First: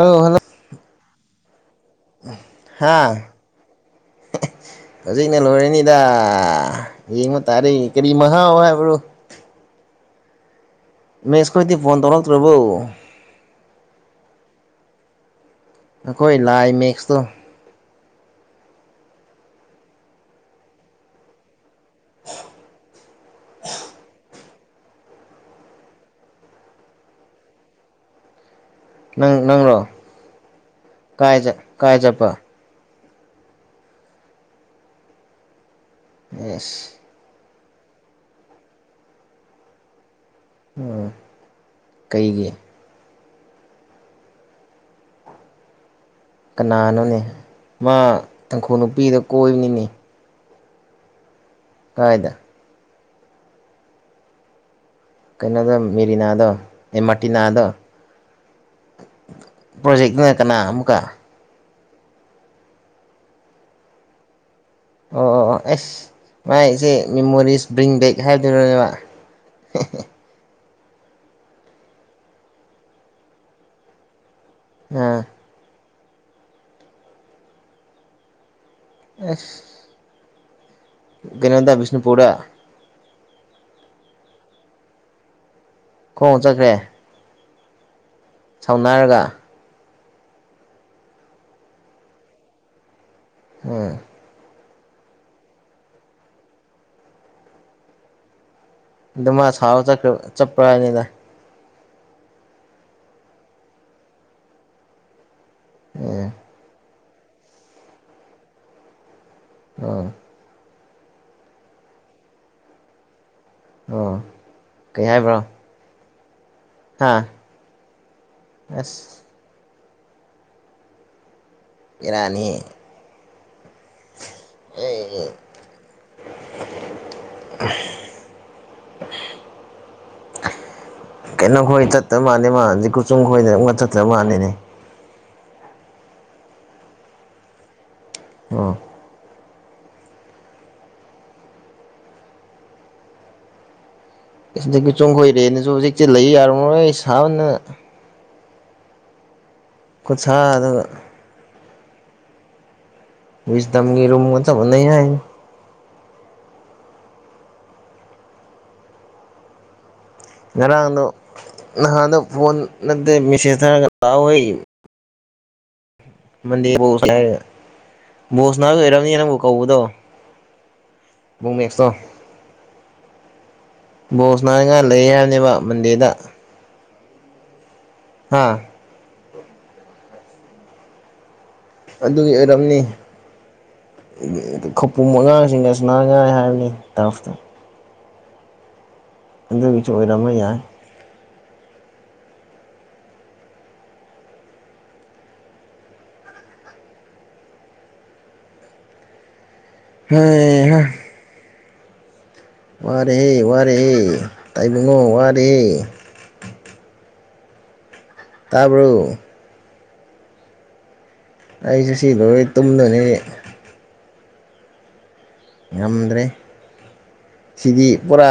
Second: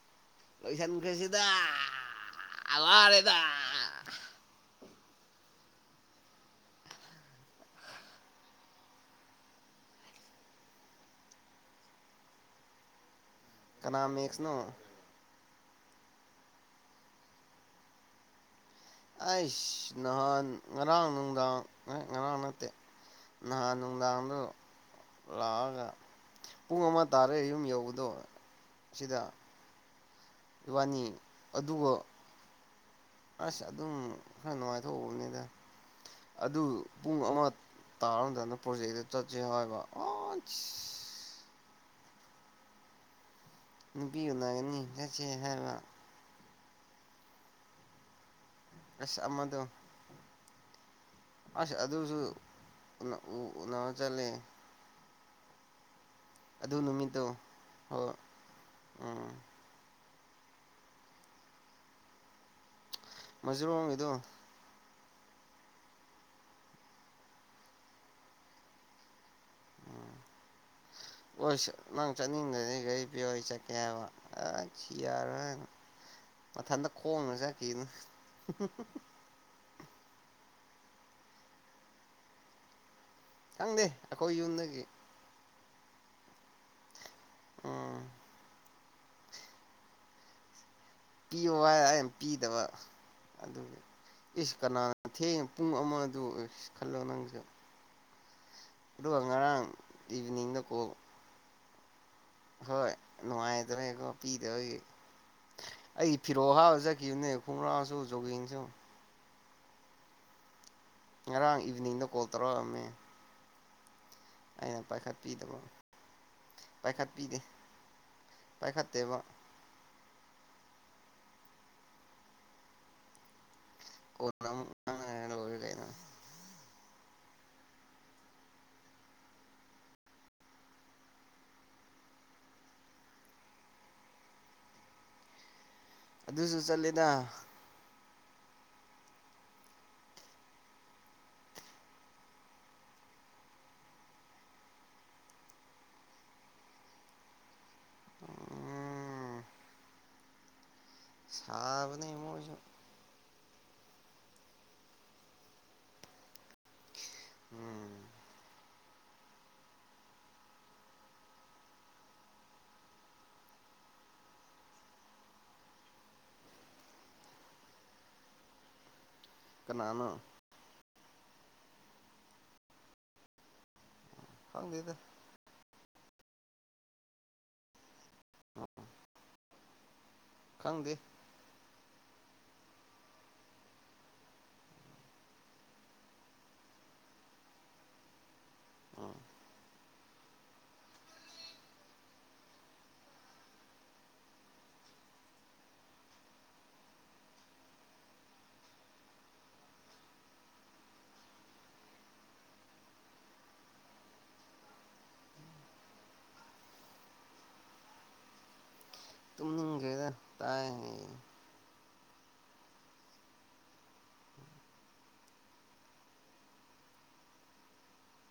ꯑꯥꯎ ꯍꯜꯂꯣ ꯀꯩꯁꯤꯗ ꯍꯥ ꯍꯧꯖꯤꯛꯅꯦ ꯂꯣꯏꯔꯅꯤ ꯌꯦꯡꯉ ꯇꯥꯔꯦ ꯀꯔꯤ ꯃꯍꯉꯥ ꯑꯣꯏ ꯍꯥꯏꯕ꯭ꯔꯣ ꯃ ꯏꯁ ꯈꯗꯤ ꯐꯣꯟ ꯇꯧꯂ꯭ꯔꯕꯣ ꯀꯅꯥꯝ ꯃꯌꯦꯛꯁꯅꯣ ꯑꯩꯈꯣꯏ ꯂꯥꯏ ꯃꯛꯁꯇꯣ ꯑꯩꯁ ꯅꯍꯥꯟ ꯉꯔꯥꯡ ꯅꯨꯡꯗꯥꯡ ꯉ ꯉꯔꯥꯡ ꯅꯠꯇꯦ ꯅꯍꯥꯟ ꯅꯨꯡꯗꯥꯡꯗꯣ ꯂꯥꯛꯑꯒ ꯄꯨꯡ ꯑꯃ ꯇꯥꯔꯦ ꯌꯨꯝ ꯌꯧꯕꯗꯣ ꯁꯤꯗ ꯅꯪ ꯅꯪꯣ ꯏꯕꯥꯅꯤ ꯀꯥꯏ ꯆ ꯑꯗꯨꯒ ꯀꯥꯏ ꯆꯄ ꯑꯁ ꯑꯗꯨꯝ ꯈꯔ ꯅꯨꯡꯉꯥꯏꯊꯣꯛꯎꯕꯅꯤꯗ ꯑꯗꯨ ꯑꯦꯁ ꯄꯨꯡ ꯑꯃ ꯇꯥꯣꯅꯣ ꯄꯣꯖꯦꯛꯗ ꯆꯦ ꯍꯕ ꯎꯝ ꯀꯩꯒꯤ ꯅꯨꯄꯤꯌꯅꯒꯅꯤ ꯆꯠꯁꯦ ꯍꯥꯏꯕ ꯀꯅꯥꯅꯅꯤ ꯃꯥ ꯇꯪꯈꯨꯜ ꯅꯨꯄꯤꯗ ꯑꯁ ꯑꯃꯗꯣ ꯀꯣꯏꯕꯅꯤꯅꯤ ꯑꯁ ꯑꯗꯨꯁꯨ ꯎ ꯆꯂꯦ ꯀꯩꯅ ꯑꯗꯨ ꯃꯦꯔꯤ ꯅꯥꯗꯣ ꯑꯦ ꯑꯥꯔ ꯅꯨꯃꯤꯠꯇꯣ ꯇꯤ ꯅꯥꯗꯣ ꯍꯣꯏ ꯎꯝ ꯄ꯭ꯔꯣꯖꯦꯛ ꯀꯅ ꯀꯅꯥ ꯑꯃꯀ ꯃꯁꯔꯕꯕꯥ ꯀꯗꯣ ꯑꯣ ꯑꯣ ꯑꯣ ꯑꯦꯁ ꯃꯥꯏꯆꯦ ꯃꯦꯃꯣꯔꯤꯁ ꯕ꯭ꯔꯤꯡ ꯕꯦꯛ ꯍꯥꯏꯗꯣꯏꯔꯣꯅꯦꯕ ꯍꯣꯏ ꯅꯪ ꯆꯠꯅꯤꯡꯗꯅꯤ ꯒꯥꯔꯤ ꯄꯤꯣ ꯑꯩ ꯆꯠꯀꯦ ꯍꯥꯏꯕ ꯑ ꯁꯤ ꯑ ꯌꯥꯔ ꯃꯊꯟꯇ ꯈꯣꯡꯅ ꯆꯠ ꯀꯅ ꯑꯦꯐ ꯒꯩꯅꯦꯟꯗ ꯕꯤꯁꯅꯨ ꯄꯨꯔꯔ ꯈꯪꯗꯦ ꯑꯩꯈꯣꯏ ꯌꯨꯝꯗꯒꯤ ꯍ ꯆꯈ꯭ꯔꯦ ꯎꯝ ꯁꯥꯎꯅꯔꯒ ꯄꯤꯌꯨ ꯍꯥꯏ ꯌꯥꯝ ꯄꯤꯗꯕ ꯑꯗꯨ ꯎꯝ ꯏ ꯀꯅꯥꯅ ꯊꯦꯡꯉ ꯄꯨꯡ ꯑꯃꯗ ꯈꯜꯂꯣ ꯅꯪꯁꯦ ꯑꯗꯨ ꯃꯥ ꯁꯥꯎꯔ ꯆꯠ ꯏꯚꯤꯅꯤꯡꯗ ꯀꯣꯜ ꯆꯠꯄ꯭ꯔꯅꯤꯅ ꯍꯣꯏ ꯅꯨꯡꯉꯥꯏꯇ꯭ꯔꯦꯀꯣ ꯄꯤꯗꯕꯒꯤ ꯑꯩ ꯎꯝ ꯐꯤꯔꯣꯍꯥꯖꯛ ꯀ ꯐꯨꯔꯁꯨ ꯒꯁꯨ ꯑ ꯌꯥꯔꯥꯡ ꯏꯚꯅꯤꯡꯗ ꯀꯜ ꯇꯔꯣꯃꯦ ꯎꯝ ꯑꯩꯅ ꯀꯩ ꯍꯥꯏꯕ꯭ꯔꯣ ꯄꯥꯏꯈꯠꯄꯤꯗꯕ ꯍꯥ ꯄꯥꯏꯈꯠꯄꯤꯔꯤꯦ ꯄꯥꯏꯈꯠꯇꯦꯕ ꯑꯁ ꯏꯅꯥꯅꯤ ꯑꯣ ꯀꯩꯅ ꯀꯩꯅꯣ ꯈꯣꯏ ꯆꯠꯇꯕ ꯃꯥꯜꯂ ꯃꯥꯖꯤ ꯀꯆꯨꯝ ꯈꯣꯏꯗ ꯑꯃꯨꯛ ꯆꯠꯇ꯭ꯔꯕ ꯃꯥꯜꯂꯅꯦ ꯑꯗꯨꯁꯨ ꯆꯠꯂꯦꯗ ꯑ ꯁꯤꯗꯒꯤ ꯆꯣꯡꯈꯣꯏꯔꯦꯅꯁꯨ ꯍꯧꯖꯤꯛꯇꯤ ꯂꯩ ꯌꯥꯔꯝꯃꯔꯣꯏ ꯑꯩ ꯏꯁꯅ ꯎꯝ ꯀꯆꯥ ꯑꯗꯨꯒꯗ ꯁꯥꯕꯅꯤꯃꯣꯁ ꯁꯗꯝꯒꯤꯔꯨꯝꯝ ꯆ ꯃꯅ ꯍꯥꯏ ꯎꯝ ꯉꯔꯥꯅꯗꯣ ꯅꯍꯥꯟꯗ ꯐꯣꯟ ꯅꯠꯇꯦ ꯃꯦꯁꯦꯖ ꯊꯥꯔꯒ ꯂꯥꯛꯑꯣ ꯍꯣꯏ ꯃꯗꯤ ꯕꯣ ꯍꯤꯔꯥ ꯕꯣꯜ ꯁꯅꯥ ꯂꯩꯔꯛ ꯅꯕꯨ ꯀꯗꯣ ꯀꯅꯥꯅꯣ ꯃꯤ ꯃꯥꯁꯇꯣ ꯕꯣ ꯁ ꯅꯥ ꯉ ꯈꯪꯗꯦꯗ ꯂꯩ ꯍꯥꯏꯕꯅꯦꯕ ꯃꯟꯗꯦ ꯗ ꯍꯥꯥ ꯈꯡꯗꯦ ꯑꯗꯨꯒꯤ ꯑꯣꯏꯔꯝꯅꯤ ꯈꯄꯨ ꯑꯉꯥꯡꯁꯤꯡꯒ ꯁꯅꯥꯉꯥꯏ ꯍꯥꯏꯕꯅꯤ ꯇꯐꯇ ꯑꯗꯨꯗꯒꯤ ꯁꯨ ꯑꯣꯏꯔꯝꯕ ꯌꯥꯏ ꯍꯩ ꯍꯥ ꯋꯥꯔꯍ ꯋꯥꯔꯤꯔꯍ ꯇꯥꯏꯕꯨꯡꯉꯣ ꯋꯥꯔꯦ ꯇꯥꯕꯔꯣ [unintelligible] ꯒꯦꯗ ꯇꯥꯏ ꯍꯥꯏꯌꯦ ꯑꯩꯁꯨ ꯁꯤ ꯂꯣꯏ ꯇꯨꯝꯗꯣꯏꯅꯤ ꯉꯝꯗ꯭ꯔꯦ ꯁꯤꯗꯤ ꯄꯨꯔꯥ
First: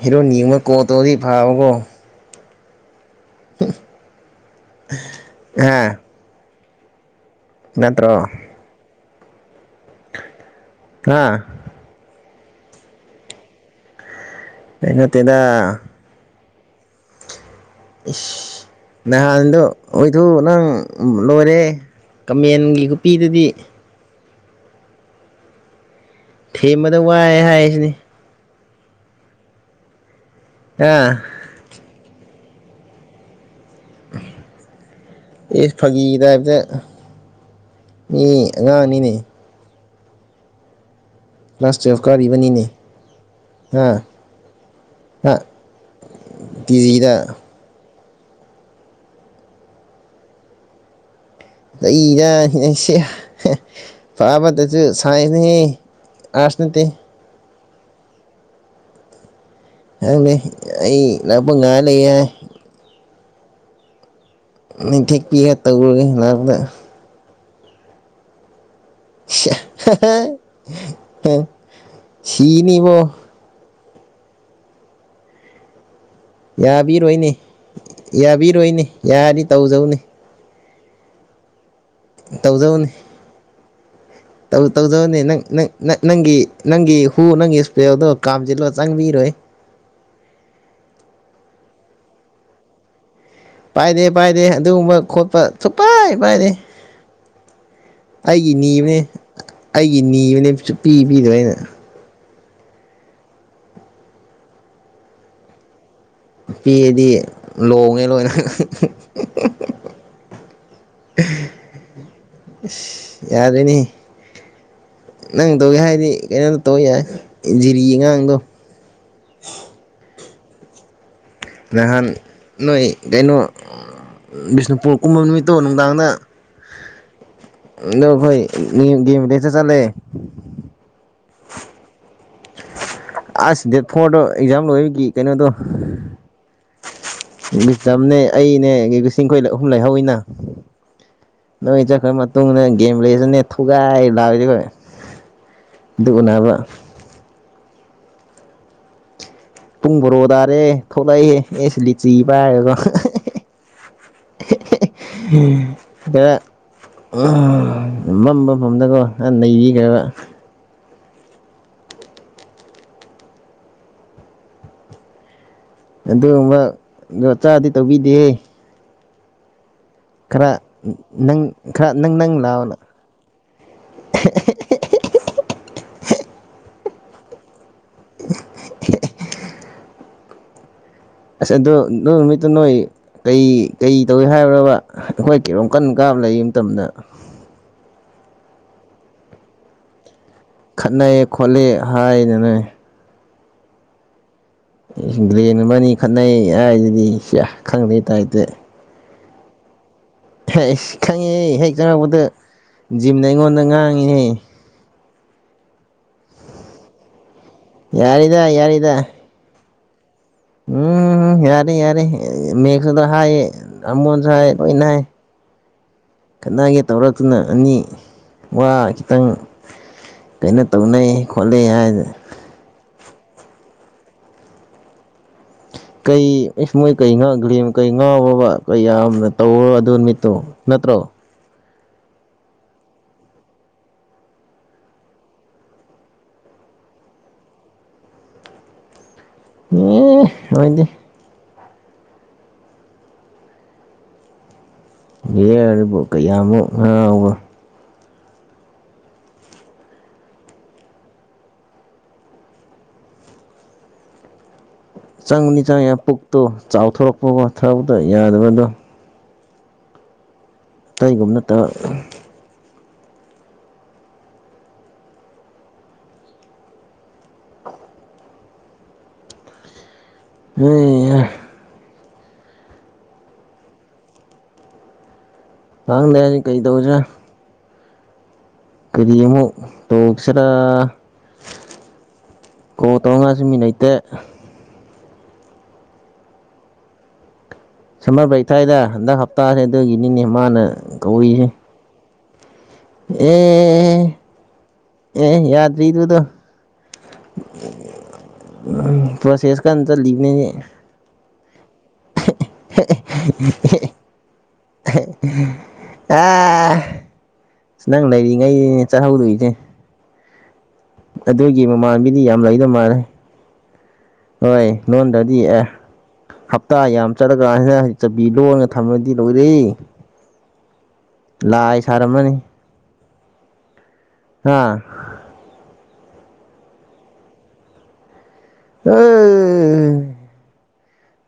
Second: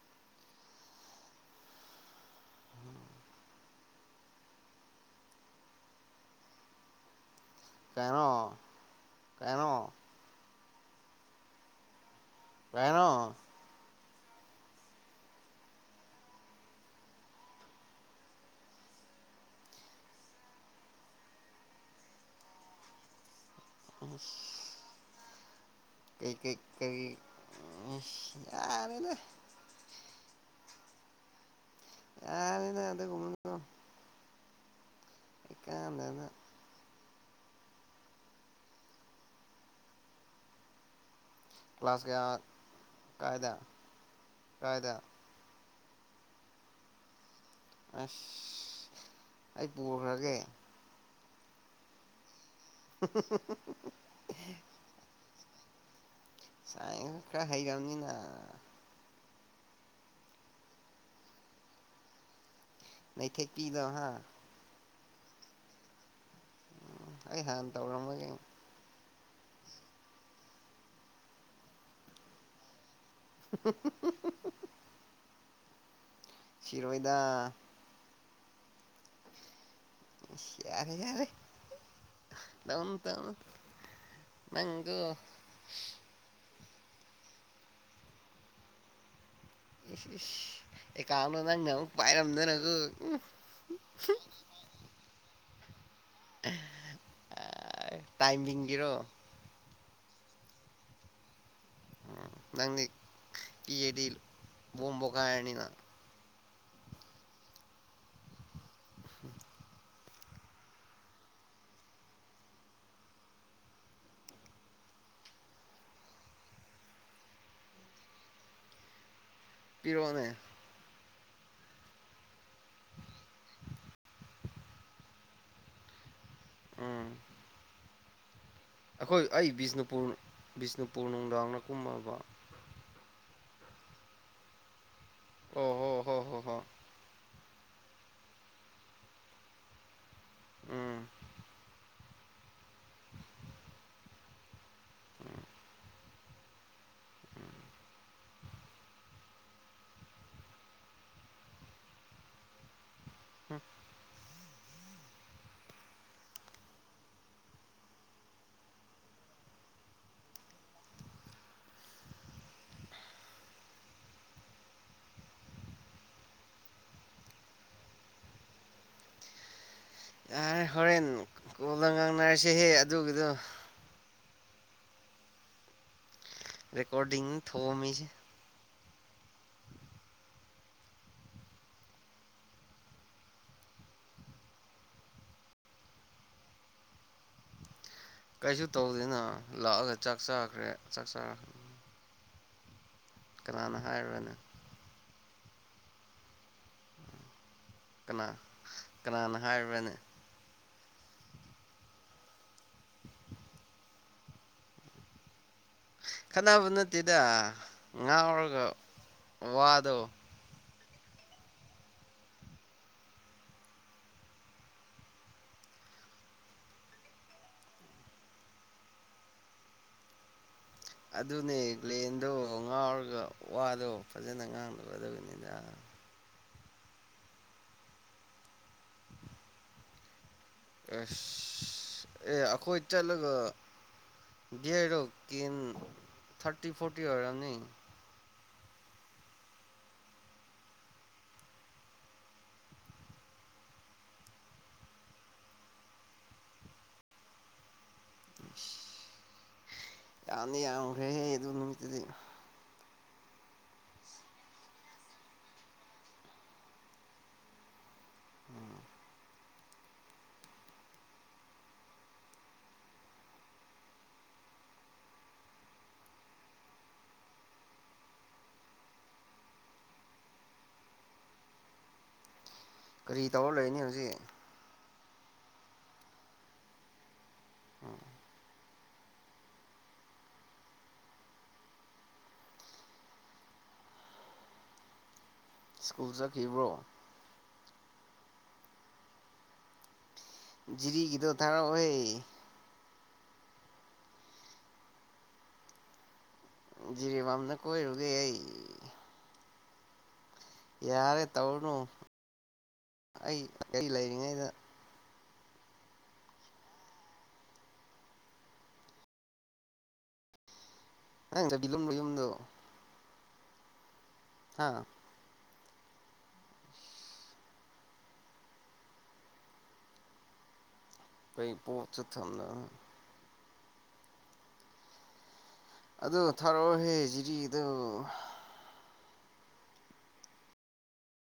ꯍꯦꯔꯣ ꯑꯃꯒꯥ ꯀꯣꯠꯇꯣꯗꯤ ꯐꯥꯕꯀꯣ ꯑ ꯅꯠꯇ꯭ꯔꯣ ꯀꯩꯅꯣ ꯀꯩꯅꯣ ꯑꯥ ꯀꯥꯏꯩꯅꯣ ꯀꯩ ꯅꯥꯇꯦꯗ ꯏꯁ ꯅꯍꯥꯟꯗꯣ ꯑꯣꯏꯊꯣꯛ ꯅꯡ ꯂꯣꯏꯔꯦ ꯀꯃꯦꯟꯒꯤ ꯈꯨꯄꯤꯗꯨꯗꯤ [inaudible] ꯀꯩ ꯊꯦꯝꯕꯗ ꯋꯥꯏ ꯍꯥꯏꯁꯤꯅꯤ ꯌꯔꯦꯗꯥ ꯑ ꯌꯔꯦꯗ ꯑꯗꯨꯒꯨꯃꯕꯗꯣ ꯏꯁ ꯐꯀꯤꯔ ꯏꯀꯥꯟꯗꯅ ꯇꯕꯗ ꯃꯤ ꯑꯉꯥꯡ ꯅꯤꯅꯦ ꯂꯥꯁ ꯇ꯭ꯋꯌꯦꯜꯐ ꯀ꯭ꯂꯥꯁ ꯀꯌꯥ ꯀꯥꯔꯤꯕꯅꯤꯅꯦ ꯀꯥꯏꯗ ꯍꯥ ꯀꯥꯏꯗ ꯍꯥ ꯄꯤ ꯖꯤꯗ ꯑꯁ ꯑꯩ ꯄꯨ ꯈꯔꯒꯦ ꯇꯦ ꯗꯥꯏ ꯁꯤ ꯄꯥꯕꯇꯁꯨ ꯁꯥꯏꯟ ꯅꯩꯌꯦ ꯁꯥꯏꯡ ꯀ ꯍꯥꯏꯒꯥꯎꯅꯤꯅ ꯍꯪꯅꯤ ꯑꯩ ꯂꯥꯛꯄ ꯉꯥ ꯂꯩꯌꯦ ꯅꯩꯊꯦꯛꯄꯤꯗꯣ ꯍꯥ ꯅꯤꯡꯊꯦꯛꯄꯤꯒ ꯇꯧꯔꯒꯦ ꯂꯥꯛꯄꯗ ꯑꯩ ꯍꯥꯟ ꯇꯧꯔꯝꯕꯒꯤꯅꯤ ꯁꯦ ꯍꯍ ꯁꯤꯅꯤꯕꯣ ꯍꯝ ꯍꯝ ꯍꯝ ꯍꯝ ꯍꯝ ꯁꯤꯔꯣꯏꯗ ꯌꯥꯕꯤꯔꯣꯏꯅꯦ ꯌꯥꯕꯤꯔꯣꯏꯅꯦ ꯌꯥꯅꯤ ꯇꯧꯖꯧꯅꯦ ꯌꯥꯔꯦ ꯌꯥꯔꯦ ꯇꯧꯖꯧꯅꯦ ꯇꯎꯟ ꯇꯧꯟ ꯇꯧ ꯇꯧꯖꯧꯅꯦ ꯅꯪ ꯅꯪꯅꯪ ꯅꯪꯒꯤ ꯅꯪꯒꯤ ꯍꯨ ꯅꯪꯒꯤ ꯏꯁꯄ꯭ꯔꯦꯗꯣ ꯀꯥꯝꯖꯤꯜꯂꯣ ꯆꯪꯕꯤꯔꯣꯏ ꯑꯦ ꯀꯥꯎꯅꯣ ꯅꯪꯅ ꯑꯃꯨꯛ ꯄꯥꯏꯔꯝꯗꯅꯒꯨ ꯎꯝ ꯄꯥꯏꯗꯦ ꯄꯥꯏꯗꯦ ꯑꯗꯨꯒꯨꯝꯕ ꯈꯣꯠꯄ ꯄꯥꯏ ꯕꯥꯥꯏꯗꯦ ꯑꯩꯒꯤ ꯇꯥꯏꯃꯤꯡꯒꯤꯔꯣ ꯅꯤꯕꯅꯦ ꯑꯩꯒꯤ ꯅꯤꯕꯅꯦ ꯁꯨꯄꯤ ꯄꯤꯗꯕ ꯑꯩꯅ ꯅꯪꯗꯤ ꯀꯦꯗꯤ ꯕꯣꯝ ꯄꯣꯈꯥꯏꯔꯅꯤꯅ ꯄꯦꯗꯤ ꯂꯣꯡꯉꯦ ꯂꯣꯏꯅ ꯑꯍ [inaudible] ꯑꯁ ꯌꯥꯗꯦꯟꯍꯦ ꯅꯪ ꯇꯧꯒꯦ ꯍꯥꯏꯗꯤ ꯀꯩꯅꯣꯗ ꯇꯧ ꯌꯥꯏ ꯏꯟꯖꯤꯔꯤ ꯑꯉꯥꯡꯗꯣ ꯄꯤꯔꯣꯅꯦ ꯅꯍꯥꯟ ꯅꯣꯏ ꯀꯩꯅꯣ ꯕꯤꯁꯅꯨꯄꯨꯔ ꯀꯨꯝꯃ ꯅꯨꯃꯤꯠꯇꯨ ꯅꯨꯡꯗꯥꯡꯗ ꯅ ꯈꯣꯏ ꯑꯈꯣꯏ ꯑꯩ ꯕꯤꯁꯅꯨꯄꯨꯔ ꯕꯤꯁꯅꯨꯄꯨꯔ ꯅꯨꯡꯗꯥꯡꯅ ꯀꯨꯝꯃꯕ ꯑꯁ ꯗꯦꯠ ꯐꯣꯔꯗꯣ ꯑꯦꯛꯖꯥꯝ ꯂꯣꯏꯑꯒꯤ ꯀꯩꯅꯣꯗꯣ ꯑꯣ ꯍꯣ ꯍꯣ ꯍꯣ ꯍꯣ ꯕꯤꯇꯝꯅꯦ ꯑꯩꯅꯦ ꯒꯤꯂꯤꯁꯤꯡ ꯈꯣꯏꯗ ꯑꯍꯨꯝ ꯂꯩꯍꯧꯏꯅ ꯎꯝ ꯅ ꯑꯩꯆꯠ ꯈꯔ ꯃꯠ ꯇꯨꯡꯅ ꯒꯦꯝ ꯂꯩꯔꯅꯦ ꯊꯧꯒꯥꯏ ꯂꯥꯏꯔꯗꯤ ꯕꯩ [unintelligible] ꯑꯗꯨꯒ ꯅꯕ ꯄꯨꯡ ꯕꯣꯔꯣ ꯗꯔꯦ ꯈꯧꯂꯛꯏ ꯑꯦꯁꯤ ꯂꯤꯆꯤ ꯄꯥꯏꯔꯒꯒꯣ ꯎꯝ ꯍꯦꯍꯦ ꯈꯔ ꯑꯝ ꯃꯝꯕ ꯃꯝꯗꯕ ꯈꯥ ꯅꯩꯔꯤ ꯈꯕ ꯑꯗꯨꯑꯨꯝꯕ ꯗꯣ ꯆꯥꯗꯤ ꯇꯧꯕꯤꯗꯦꯌꯦ ꯌꯥꯔꯦ ꯍꯣꯔꯦꯟ ꯅꯪ ꯀꯣꯜꯗ ꯈꯔ ꯅꯪ ꯉꯥꯡꯅꯔꯁꯍꯦ ꯑꯗꯨꯒꯤꯗꯣ ꯑꯦ ꯍꯦ ꯍꯦ ꯍꯦ ꯍꯦꯍꯦ ꯍꯦꯍꯦ ꯔꯦꯀꯣꯔꯗꯤꯡꯊ ꯍꯣ ꯃꯤꯁ ꯑꯁ ꯑꯗꯨ ꯅꯣꯏ ꯅꯨꯃꯤꯠꯇꯨ ꯅꯣꯏ ꯀꯩ ꯀꯩ ꯇꯧꯏ ꯍꯥꯏꯕ꯭ꯔꯕ ꯑꯩꯈꯣꯏ ꯀꯣꯝ ꯀꯟ ꯀꯥꯕ ꯂꯩ ꯃꯇꯝꯗ ꯀꯩꯁꯨ ꯇꯧꯗꯦꯅ ꯂꯥꯛꯑꯒ ꯆꯥꯛ ꯆꯥꯈ꯭ꯔꯦ ꯆꯥꯛ ꯈꯠꯅꯩꯌꯦ ꯆꯥꯔ ꯈꯣꯠꯂꯦ ꯍꯥꯏꯅꯅꯦ ꯀꯅꯥꯅ ꯍꯥꯏꯔꯅꯦ ꯒ꯭ꯂꯦꯅꯃꯅꯤ ꯈꯠꯅꯩ ꯍꯥꯏꯁꯤꯗꯤ ꯁꯤ ꯈꯪꯗꯦ ꯀꯅꯥ ꯇꯥꯏꯗꯤ ꯀꯅꯥꯅ ꯍꯥꯏꯕꯅꯦ ꯍꯩ ꯈꯪꯉꯤꯍꯦ ꯍꯦꯛ ꯈꯪꯉꯛꯄꯗ ꯖꯤꯝꯗ ꯑꯩꯉꯣꯟꯗ ꯉꯥꯡꯉꯤꯍ ꯈꯠꯅꯕ ꯅꯠꯇꯦꯗ ꯌꯥꯔꯦꯗ ꯉꯥꯎꯔꯒ ꯌꯥꯔꯦꯗ ꯋꯥꯗꯣ ꯎꯝ ꯌꯥꯔꯦ ꯌꯥꯔꯦ ꯃꯦꯘꯗ ꯍꯥꯏꯌꯦ ꯑꯃꯣꯟꯁꯨ ꯍꯥꯏꯌꯦ ꯂꯣꯏꯅ ꯍꯥꯏ ꯈꯅꯒꯦ ꯇꯧꯔꯛꯇꯨꯅ ꯑꯅꯤ ꯋꯥ ꯈꯤꯇꯪ ꯀꯩꯅꯣ ꯇꯧꯅꯩ ꯑꯗꯨꯅꯦ ꯈꯣꯠꯅꯩ ꯍꯥꯏꯗꯅ ꯂꯦꯟꯗꯣ ꯉꯥꯎꯔ ꯑꯗꯨꯒ ꯋꯥꯗꯣ ꯐꯖꯅ ꯉꯥꯡꯗꯕ ꯑꯗꯨꯒꯤꯅꯤꯗ ꯀꯩ ꯏꯁ ꯃꯣꯏ ꯀꯩ ꯉꯥꯡꯒ꯭ꯔꯤ ꯀꯩ ꯉꯥꯎꯕ ꯀꯩ ꯌꯥꯝꯅ ꯇꯧ ꯑꯗꯨ ꯅꯨ ꯃꯤꯠꯇꯣ ꯑꯁ ꯁ ꯑꯦ ꯑꯩꯈꯣꯏ ꯆꯠꯂꯒ ꯕꯤꯌꯔꯗꯣ ꯀꯦꯟ ꯊꯥꯔꯇꯤ ꯐꯣꯔꯇꯤ ꯑꯣꯏꯔꯅꯤ ꯍꯦ ꯑꯣꯏꯗꯤ ꯕꯤꯌꯥꯔꯕꯨ ꯀꯌꯥꯃꯨꯛ ꯉꯥꯎꯕ [inaudible] ꯌꯥꯅꯤ ꯌꯥꯈ꯭ꯔꯦ ꯍꯦ ꯑꯗꯨ ꯅꯨꯃꯤꯠꯇꯗꯤ ꯆꯪꯅꯤ ꯆꯪꯉꯦ ꯄꯨꯛꯇꯣ ꯆꯥꯎꯊꯣꯔꯛꯄꯒꯣ ꯊꯗ ꯌꯥꯗꯕꯗꯣ ꯀꯩꯒꯨꯝꯕ ꯅꯠꯇ ꯍꯩꯍꯥ ꯀꯔꯤ ꯇꯧꯔ ꯂꯩꯅꯤ ꯍꯧꯖꯤꯛ ꯍꯥꯡꯗꯅꯤ ꯀꯩ ꯇꯧꯖ ꯎꯝ ꯀꯔꯤ ꯑꯃꯨꯛ ꯇꯧꯁꯤꯔꯥ ꯀꯣꯜ ꯇꯧꯔꯉꯁꯨ ꯃꯤ ꯅꯩꯇꯦ ꯁꯀꯨꯜ ꯆꯈꯤꯕ꯭ꯔꯣ ꯁꯝꯃꯔ ꯕ꯭ꯔꯦꯛ ꯊꯥꯏꯗ ꯍꯟꯗꯛ ꯍꯞꯇꯥꯁꯦ ꯑꯗꯨꯒꯤ ꯅꯤꯅꯦ ꯃꯥꯅ ꯖꯤꯔꯤꯒꯤꯗꯣ ꯀꯧꯏꯍꯦ ꯊꯥꯔꯛꯑꯣꯍꯦ ꯑꯦ ꯑꯦ ꯌꯥꯗ ꯏꯗꯨꯗ ꯖꯤꯔꯤꯕꯥꯝꯅ ꯀꯣꯏꯔꯨꯒꯦ ꯑꯩ ꯀꯦꯟꯗꯜꯂꯤꯅꯦ ꯌꯥꯔꯦ ꯇꯧꯔꯅꯨ ꯑꯩ ꯀꯔꯤ ꯂꯩꯔꯤꯉꯩꯗ ꯑ ꯁꯤ ꯅꯪ ꯂꯩꯔꯤꯉꯩ ꯆꯥꯍꯧꯗꯣꯏꯁꯦ ꯅꯪ ꯑꯗꯨꯒꯤ ꯂꯨꯝꯂꯣ ꯃꯃꯥꯟꯕꯤꯗꯤ ꯌꯨꯝꯗꯣ ꯌꯥꯝ ꯂꯩꯗ ꯃꯥꯜꯂꯦ ꯍꯣꯏ ꯍꯥ ꯂꯣꯟꯗꯗꯤ ꯑꯦ ꯍꯞꯇꯥ ꯌꯥꯝ ꯆꯠꯂꯒ ꯑꯅꯛ ꯆꯕꯤ ꯂꯣꯟꯒ ꯊꯝꯃꯗꯤ ꯂꯣꯏꯔꯦ ꯀꯩ ꯄꯣ ꯂꯥꯏ ꯆꯩ ꯁꯥꯔꯝꯃꯅꯤ ꯊꯝꯅ ꯑꯥ ꯑꯗꯨ ꯊꯥꯔꯛꯑꯣꯍꯦ ꯖꯤꯔꯤ ꯒꯤꯗꯣ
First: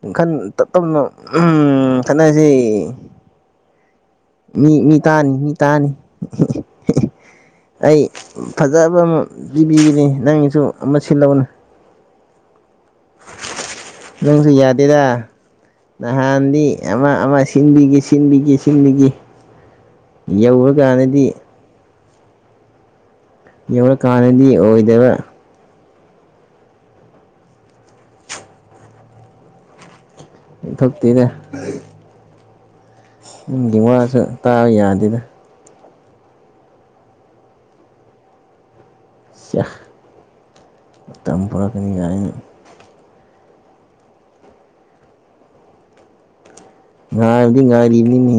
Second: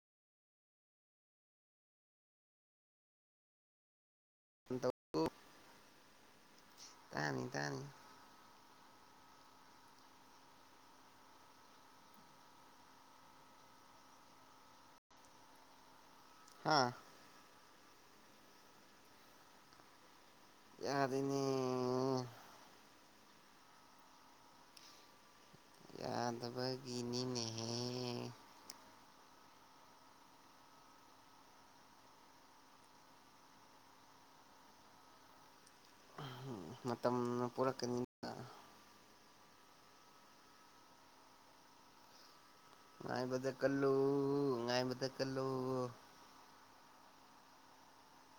ꯎ ꯇꯞ ꯇꯞꯅ ꯎꯝ ꯈꯠꯅꯁꯤ ꯃꯤ ꯃꯤ ꯇꯥꯅꯤ ꯃꯤ ꯇꯥꯅꯤ ꯇꯥꯅꯤ ꯇꯥꯅꯤ ꯑꯩ ꯐꯖꯕ ꯑꯃ ꯄꯤꯕꯤꯒꯦꯅꯦ ꯅꯪꯅꯁꯨ ꯑꯃꯨ ꯁꯤꯜꯂꯛ ꯑꯣꯅꯦ ꯅꯪꯁꯨ ꯌꯥꯗꯦꯗ ꯅꯍꯥꯟꯗꯤ ꯍꯥ ꯑꯃ ꯑꯃ ꯁꯤꯟꯕꯤꯒꯦ ꯁꯤꯟꯕꯤꯒꯦ ꯁꯤꯟꯕꯤꯒꯦ ꯌꯧꯔ ꯀꯥꯟꯗꯗꯤ ꯗ ꯌꯧꯔꯛꯀꯥꯟꯗꯗꯤ ꯑꯣꯏꯗꯕ ꯌꯥꯗꯕꯒꯤꯅꯤꯅꯦꯍꯦ ꯑꯣꯏꯊꯣꯛ ꯇꯦꯗꯥ ꯅꯒꯤ ꯋꯥꯁꯨ ꯇꯥꯕ ꯌꯥꯗꯦꯗ ꯃꯇꯝꯅ ꯄꯣꯔꯛꯀꯅꯤꯗ ꯁꯤ ꯑ ꯃꯇꯝꯅ ꯄꯣꯔꯛꯀꯅꯤ ꯀꯥꯏꯅꯥ ꯉꯥꯏꯕꯥꯇꯥ ꯀꯜꯂꯣ ꯉꯥꯏꯕꯥꯇꯥ ꯀꯥꯜꯂꯣ ꯉꯥꯏꯕꯗꯤ ꯉꯥꯏꯔꯤꯅꯤꯅꯦ